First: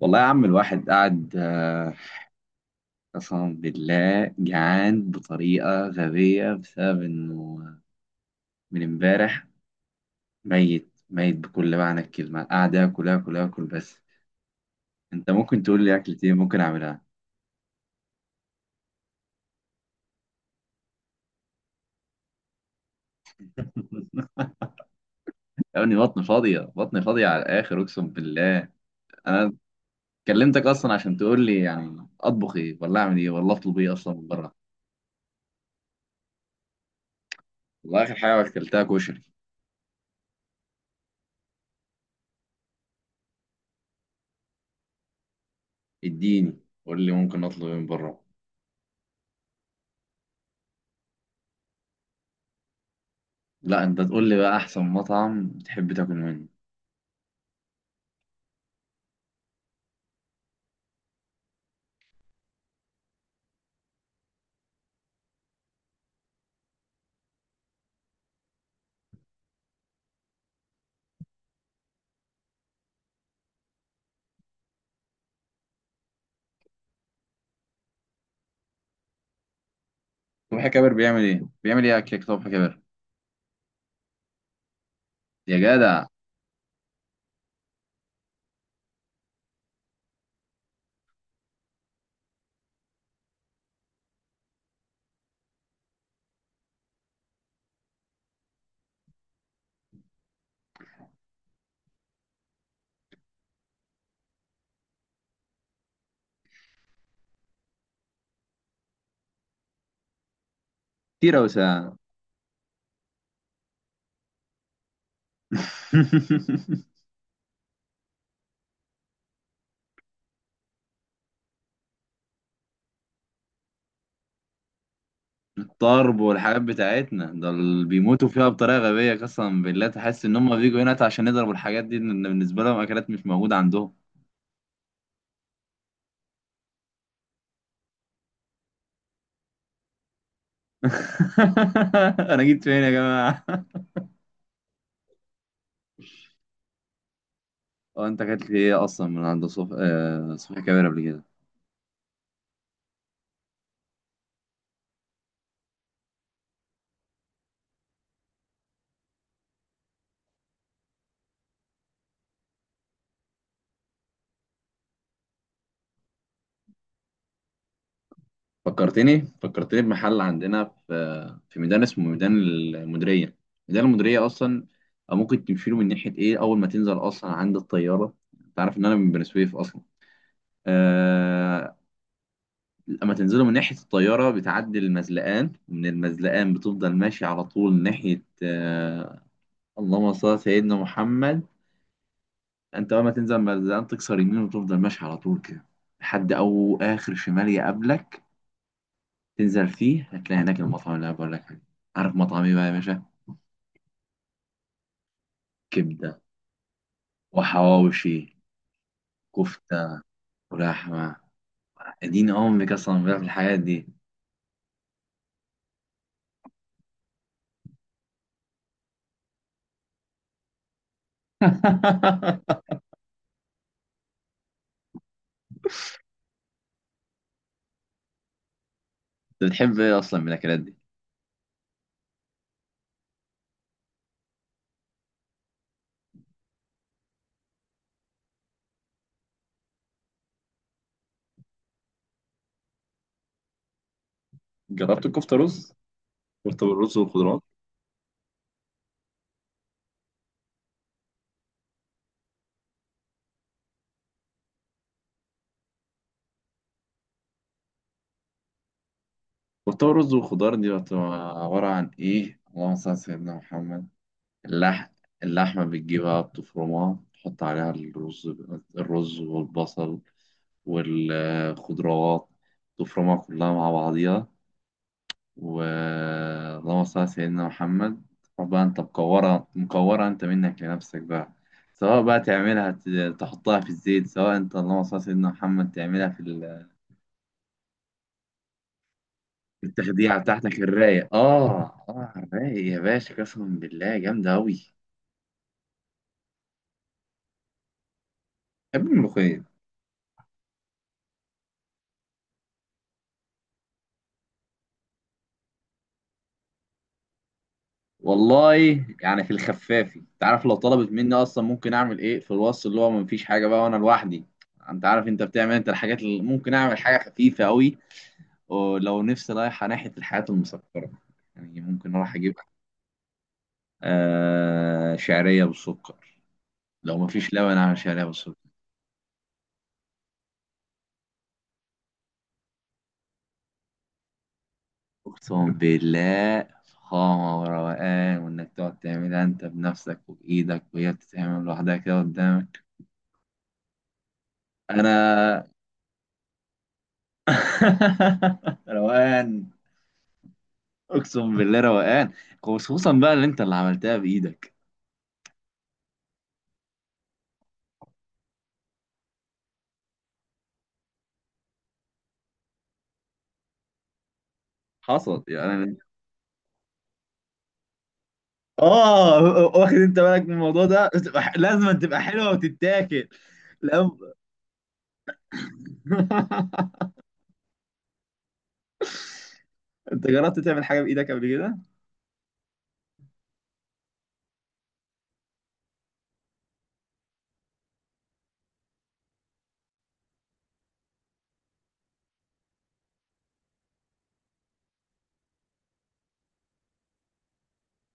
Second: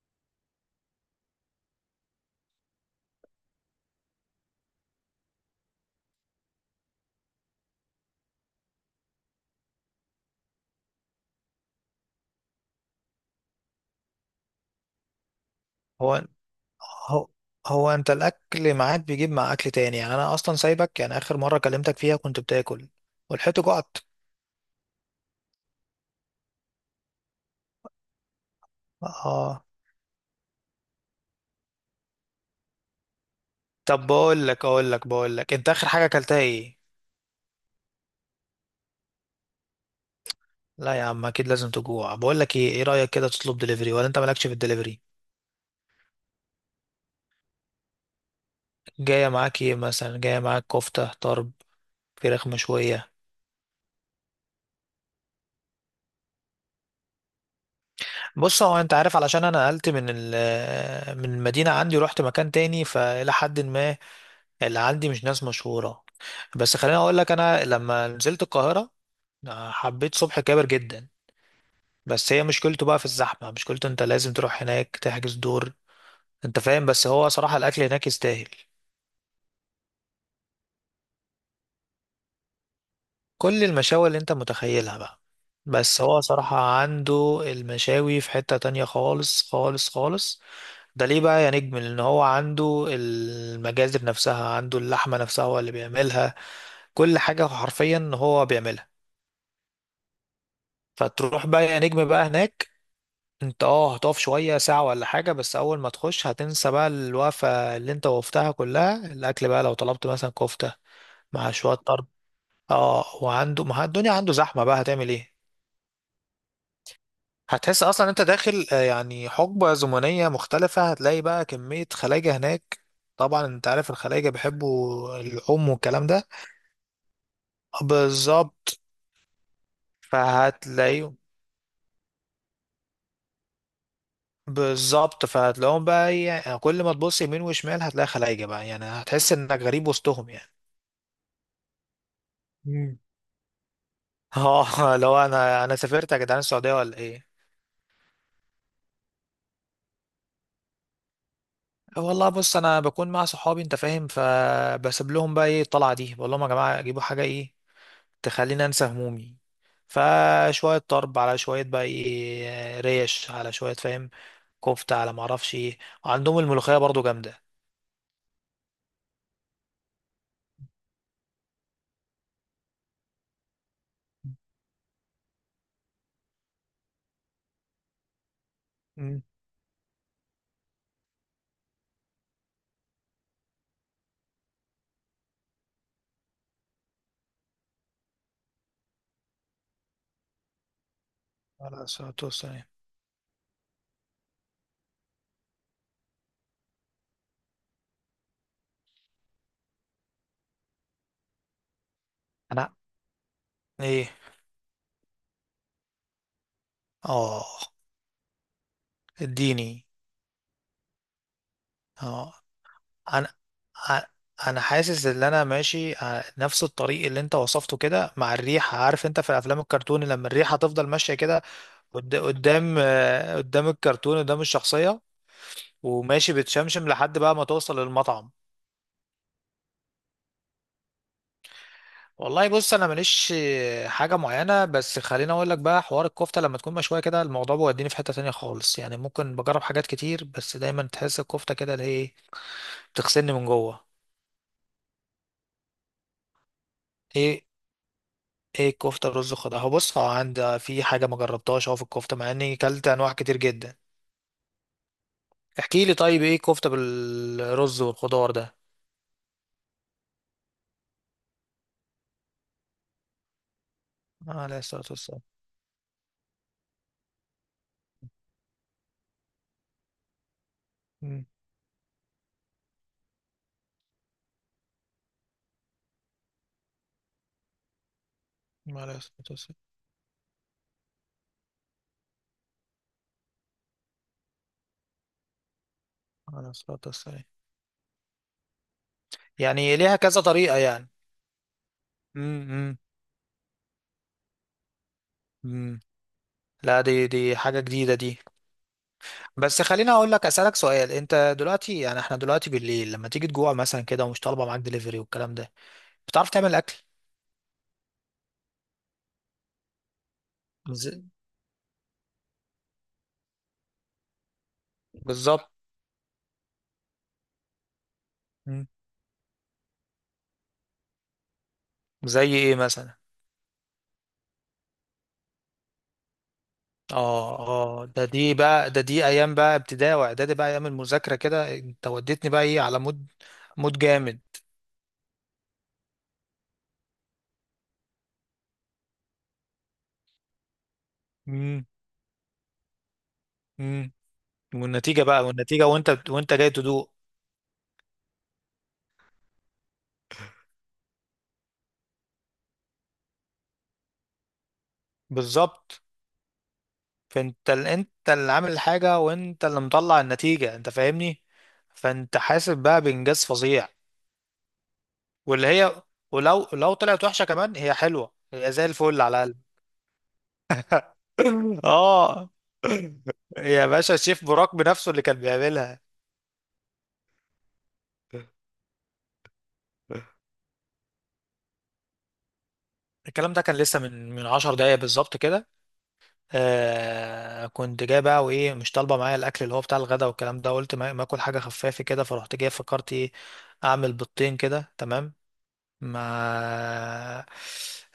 والله يا عم الواحد قاعد قسما بالله جعان بطريقة غبية بسبب إنه من امبارح ميت ميت بكل معنى الكلمة، قاعد آكل آكل آكل. بس أنت ممكن تقول لي أكلة هو إيه ممكن أعملها؟ هو هو انت الاكل معاك بيجيب مع اكل تاني، يعني انا اصلا سايبك. يعني اخر مره كلمتك فيها كنت بتاكل ولحقت جعت. يعني بطني فاضية بطني فاضية على الآخر أقسم بالله. أنا اه، كلمتك أصلا عشان تقول لي يعني أطبخ إيه ولا أعمل إيه ولا أطلب إيه طب أصلا من بقول بره. لك اقول لك بقول لك انت اخر حاجه اكلتها ايه؟ والله آخر حاجة أكلتها كشري. لا يا عم اكيد لازم تجوع. بقول لك ايه، ايه رايك كده تطلب دليفري، ولا انت مالكش في الدليفري؟ إديني، قول لي ممكن أطلب إيه من بره. جايه معاك ايه مثلا؟ جايه معاك كفته طرب، فراخ مشويه. لا، أنت تقول لي بقى أحسن مطعم تحب تاكل منه. بص، هو انت عارف علشان انا نقلت من من المدينه عندي ورحت مكان تاني، فالى حد ما اللي عندي مش ناس مشهورة. بس خليني اقول لك، انا لما نزلت القاهرة حبيت صبح كابر جدا. بس هي مشكلته بقى في الزحمة، مشكلته انت لازم تروح هناك تحجز دور، انت فاهم؟ بس هو صراحة الاكل هناك يستاهل. صبحي كابر بيعمل ايه؟ بيعمل ايه اكلك صبحي كابر؟ كل المشاوي اللي انت متخيلها بقى. يا بس جدع، هو صراحة عنده المشاوي في حتة تانية خالص خالص خالص. ده ليه بقى يا نجم؟ لان هو عنده المجازر نفسها، عنده اللحمة نفسها هو اللي بيعملها، كل حاجة حرفيا هو بيعملها. فتروح بقى يا نجم بقى هناك، انت اه هتقف شوية ساعة ولا حاجة، بس أول ما تخش هتنسى بقى الوقفة اللي انت وقفتها كلها. الأكل بقى لو طلبت مثلا كفتة كتير اوي مع شوية ساعة. طرب، اه، وعنده ما الدنيا عنده زحمة بقى، هتعمل ايه؟ هتحس أصلا انت داخل يعني حقبة زمنية مختلفة. هتلاقي بقى كمية خلايجة هناك، طبعا انت عارف الخلايجة بيحبوا اللحوم والكلام الطرب ده. والحاجات بتاعتنا ده اللي بيموتوا فيها بطريقة بالظبط غبية، قسما بالله تحس ان هم بيجوا هنا فهتلاقيهم. عشان يضربوا الحاجات دي، ان بالنسبة لهم اكلات مش موجودة عندهم. بالظبط فهتلاقيهم بقى ايه، يعني كل ما تبص يمين وشمال هتلاقي خلايجة بقى، يعني هتحس انك غريب وسطهم. انا جيت فين يا يعني جماعة؟ اه لو انا سافرت يا جدعان السعوديه ولا ايه؟ هو انت اكلت ايه اصلا من عند صبحي صبحي كابر قبل كده؟ آه والله بص، انا بكون مع صحابي انت فاهم، فبسيب لهم بقى ايه الطلعه دي، بقول لهم يا جماعه جيبوا حاجه ايه تخليني انسى همومي. فشويه طرب على شويه بقى ايه ريش، على شويه فاهم، كفته، على ما اعرفش ايه. وعندهم الملوخيه برضو جامده. فكرتني بمحل عندنا في ميدان اسمه ميدان المديرية. ميدان المديرية أصلا ممكن تمشيله من ناحية إيه أول ما تنزل أصلا عند الطيارة. أنت عارف إن أنا من امم. بني سويف أصلا. آه... لما تنزله من ناحية الطيارة بتعدي المزلقان، ومن المزلقان بتفضل ماشي على طول ناحية اللهم صل على سيدنا محمد. على الصلاه والسلام. أنت أول ما تنزل المزلقان تكسر يمين وتفضل ماشي على طول كده لحد أو آخر شمال يقابلك، تنزل فيه هتلاقي هناك المطعم اللي انا بقول لك عليه. عارف مطعم ايه بقى يا انا. باشا؟ ايه. كبده، اه. وحواوشي، اديني. كفته، ولحمه. اديني اه. امك اصلا بقى في انا الحاجات دي. ع- انا حاسس ان انا ماشي نفس الطريق اللي انت وصفته كده مع الريحه. عارف انت في افلام الكرتون لما الريحه تفضل ماشيه كده انت قدام قدام الكرتون، قدام الشخصيه، وماشي بتشمشم لحد بقى ما توصل للمطعم. بتحب ايه اصلا من الاكلات دي؟ والله بص، انا ماليش حاجه معينه، بس خليني اقول لك بقى حوار الكفته لما تكون مشويه كده الموضوع بيوديني في حته تانية خالص. يعني ممكن بجرب حاجات كتير، بس دايما تحس الكفته كده اللي هي إيه، بتغسلني من جوه. جربت الكفته رز؟ كفته بالرز والخضروات؟ ايه؟ ايه الكفته الرز خضار؟ هو بص هو عندي في حاجه ما جربتهاش اهو في الكفته، مع اني كلت انواع كتير جدا. احكي لي طيب ايه الكفته بالرز والخضار ده؟ كفته بالرز والخضار دي بتبقى عباره عن ايه؟ اللهم صل على سيدنا محمد. عليه الصلاه اللحم، والسلام. اللحمه بتجيبها بتفرمها تحط عليها الرز الرز والبصل امم. والخضروات، تفرمها كلها مع بعضيها، واللهم صل على سيدنا محمد. روح بقى انت عليه الصلاه مكورة والسلام. مكورة انت منك لنفسك بقى. سواء بقى تعملها تحطها في الزيت، سواء انت اللهم صل على سيدنا محمد تعملها في عليه الصلاه والسلام. في يعني ليها التخديعة كذا طريقه بتاعتك يعني. الرايق اه. اه الرايق امم. يا باشا، قسما بالله جامدة أوي. امم. لا، دي حاجه جديده دي. بحب الملوخية. بس خليني اقول لك، اسالك سؤال، انت دلوقتي يعني احنا دلوقتي بالليل لما تيجي تجوع مثلا كده، ومش طالبه معاك دليفري والكلام ده، بتعرف تعمل اكل؟ والله يعني في الخفافي، انت عارف لو طلبت ز- مني اصلا ممكن اعمل ايه في الوصف اللي هو مفيش حاجة بقى وانا لوحدي. انت عارف انت بالظبط. بتعمل انت الحاجات اللي ممكن اعمل حاجة خفيفة أوي. مم. ولو نفسي رايحة ناحية الحياة المسكرة، يعني ممكن أروح زي أجيب ايه مثلا؟ آه شعرية بالسكر. لو مفيش اه لبن أعمل اه، شعرية ده دي بالسكر. بقى ده دي ايام بقى ابتدائي واعدادي بقى، ايام المذاكره كده. انت وديتني بقى ايه على مود، مود جامد. أقسم بالله فخامة وروقان، وإنك تقعد تعملها أنت بنفسك وبإيدك وهي بتتعمل امم. لوحدها كده قدامك. امم. والنتيجه بقى، أنا والنتيجه وانت جاي تدوق. روقان. أقسم بالله روقان، خصوصا بقى اللي أنت اللي عملتها بإيدك. بالظبط، انت اللي عامل الحاجه وانت اللي مطلع النتيجه، انت فاهمني؟ فانت حاسب بقى بانجاز فظيع. حصل واللي يعني. هي، ولو طلعت وحشه كمان هي حلوه، هي زي الفل على اه، الاقل. واخد انت بالك من الموضوع ده؟ بتبقى لازم تبقى اه. حلوه وتتاكل. يا باشا لو الشيف براك بنفسه اللي كان بيعملها. انت جربت تعمل حاجه بايدك قبل كده؟ الكلام ده كان لسه من 10 دقايق بالظبط كده. آه كنت جاي بقى، وايه مش طالبه معايا الاكل اللي هو بتاع الغدا والكلام ده. قلت ما اكل حاجه خفافه كده، فرحت جاي فكرت ايه؟ اعمل بيضتين كده تمام، مع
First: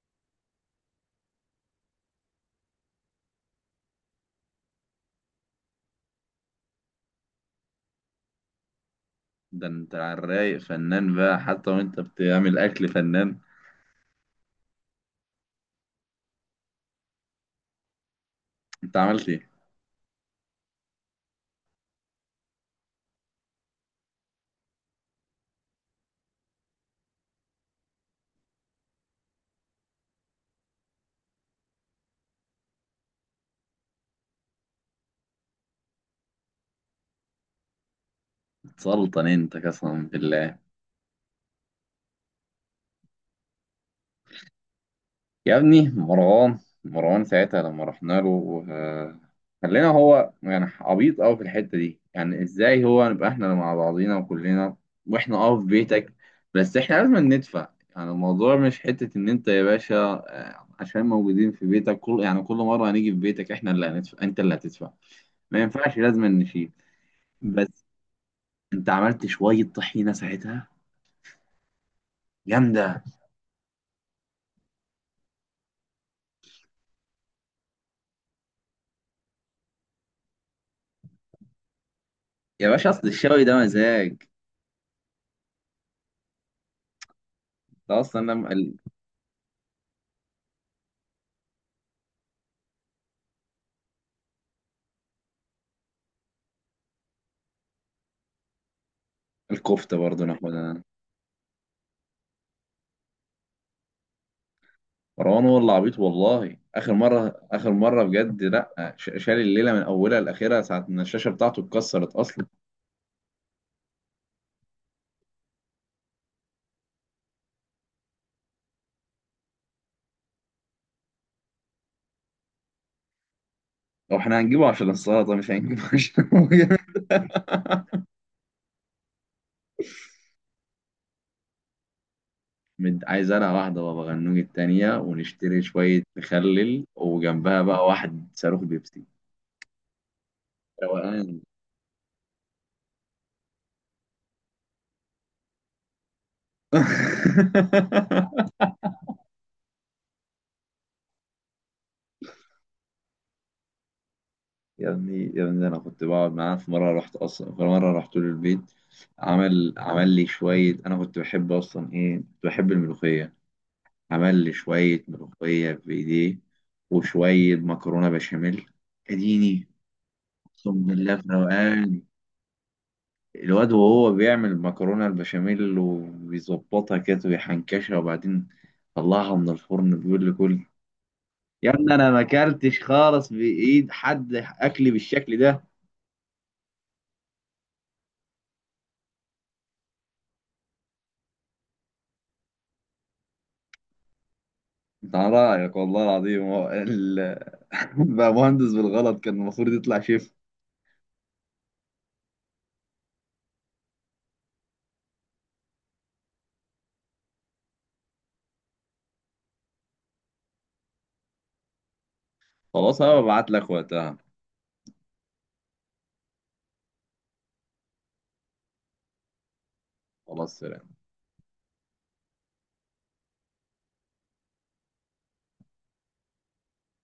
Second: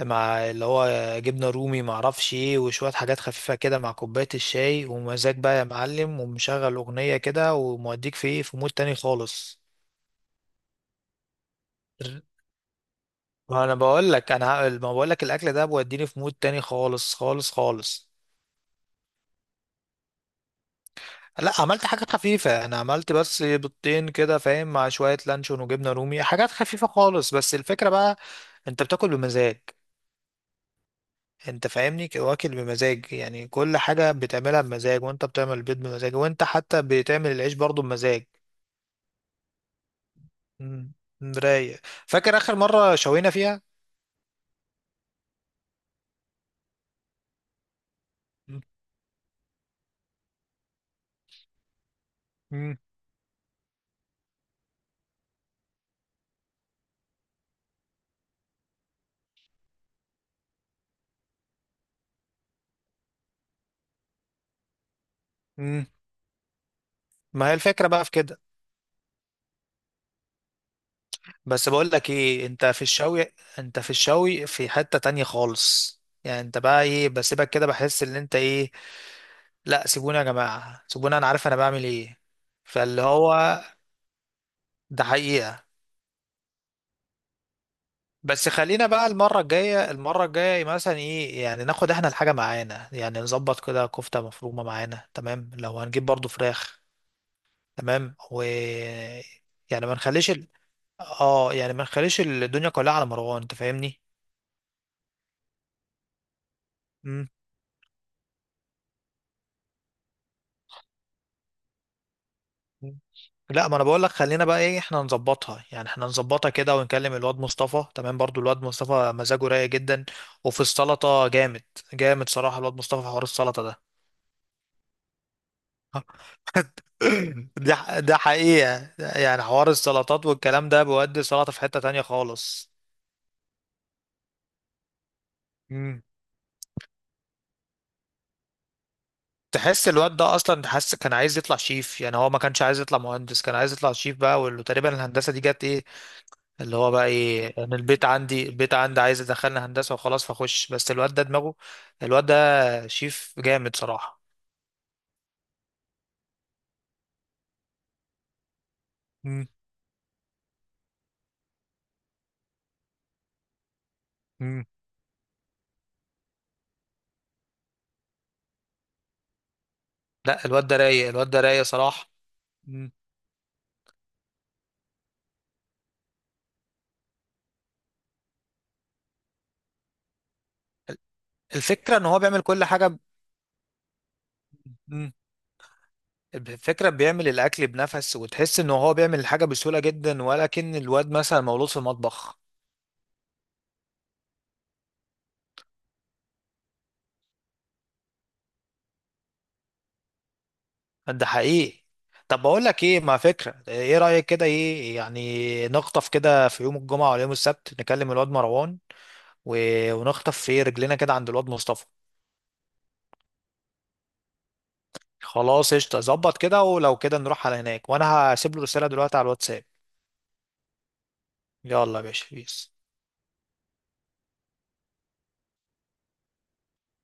مع اللي هو جبنه رومي ما اعرفش ايه، وشويه حاجات خفيفه كده، مع كوبايه الشاي، ومزاج بقى يا معلم، ومشغل اغنيه كده، وموديك في ايه في مود تاني خالص. ده انت على الرايق فنان بقى، حتى وانت بتعمل اكل فنان. ما انا بقول لك، انا ما بقول لك الاكل ده بيوديني في مود تاني خالص خالص خالص. انت عملت ايه؟ لا عملت حاجات خفيفة، أنا عملت بس بيضتين كده فاهم، مع شوية لانشون وجبنة رومي، حاجات خفيفة خالص، بس الفكرة بقى أنت بتاكل بمزاج. أنت فاهمني؟ واكل بمزاج، يعني كل حاجة بتعملها بمزاج، وأنت بتعمل البيض بمزاج، وأنت حتى بتعمل العيش برضو بمزاج. سلطن انت قسما بالله. مم، رايق. فاكر آخر مرة شوينا فيها؟ يا ابني مروان، مروان ساعتها لما رحنا مم، له خلينا هو يعني عبيط قوي في الحتة دي، يعني مم، ازاي هو نبقى احنا مع بعضينا وكلنا واحنا اه في بيتك. بس احنا لازم ندفع. يعني الموضوع مش حتة ان انت يا باشا عشان موجودين في بيتك، كل مرة هنيجي في بيتك احنا اللي هندفع انت اللي هتدفع، ما مم. ينفعش، لازم نشيل. ما هي بس الفكرة بقى في كده. انت عملت شوية طحينة ساعتها بس بقول لك إيه، أنت في جامدة. الشوي، أنت في الشوي في حتة تانية خالص. يعني انت بقى ايه بسيبك كده، بحس ان انت ايه، لا سيبوني يا جماعة، سيبوني انا عارف انا بعمل ايه. يا باشا فاللي اصل الشوي ده هو، مزاج. ده حقيقة. ده اصلا بس خلينا بقى المرة الجاية، المرة الجاية مثلا ايه، يعني ناخد احنا الحاجة معانا، يعني نظبط كده كفتة مفرومة معانا تمام، لو هنجيب برضو فراخ تمام. و، يعني ما الكفتة برضه نخليش ال... ناخدها. اه يعني ما نخليش الدنيا كلها على مروان انت فاهمني؟ مروان هو اللي عبيط، والله اخر مره اخر مره بجد لا شال الليله من اولها لاخرها ساعه ما الشاشه بتاعته اتكسرت اصلا. مم. لا ما انا بقول لك، خلينا بقى ايه احنا نظبطها، يعني احنا نظبطها كده، ونكلم الواد مصطفى تمام. برضو الواد مصطفى مزاجه رايق جدا، وفي السلطة جامد، جامد صراحة الواد مصطفى في حوار السلطة ده. هو احنا هنجيبه عشان السلطه، مش هنجيبه عشان هو جامد. ده حقيقة، يعني حوار السلطات والكلام ده بيودي السلطة في حتة تانية خالص. عايز انا واحده بابا غنوج التانيه، ونشتري شويه مم. مخلل، وجنبها بقى واحد صاروخ بيبسي. تحس الواد ده اصلا، تحس كان عايز روقان. يطلع شيف، يعني هو ما كانش عايز يطلع مهندس، كان عايز يطلع شيف بقى، وتقريبا الهندسة دي جت ايه اللي هو بقى ايه، انا البيت عندي، البيت عندي عايز يدخلنا هندسه وخلاص فاخش، بس الواد ده دماغه، الواد ده شيف جامد صراحه. يا ابني يا ابني انا كنت بقعد معاه في مره، رحت اصلا في مره رحت له البيت. مم. عمل لي شويه، انا كنت بحب اصلا ايه كنت بحب الملوخيه. عمل لي مم. شوية ملوخية بإيديه وشوية مكرونة بشاميل. أديني. لا الواد أقسم ده رايق، بالله في الواد ده رايق روقان. صراحه. مم. الواد وهو بيعمل المكرونة البشاميل وبيظبطها كده ويحنكشها وبعدين طلعها من الفرن بيقول لي كل. يا ابني الفكره ان أنا هو ما بيعمل كل أكلتش حاجه خالص بإيد حد أكلي مم. بالشكل ده. الفكره بيعمل الاكل بنفس، وتحس ان هو بيعمل الحاجه بسهوله جدا، ولكن الواد مثلا مولود في المطبخ. أنت على رأيك والله العظيم هو بقى مهندس بالغلط كان المفروض يطلع شيف. ده حقيقي. طب بقول لك ايه، ما فكره ايه رايك كده ايه، يعني نخطف كده في يوم الجمعه ولا يوم السبت، نكلم الواد مروان، ونخطف في رجلنا كده عند الواد مصطفى. خلاص أنا ببعت لك وقتها. خلاص قشطة، ظبط كده، ولو كده نروح على هناك، وانا هسيب له رسالة دلوقتي على الواتساب. خلاص سلام. يلا يا باشا، بيس.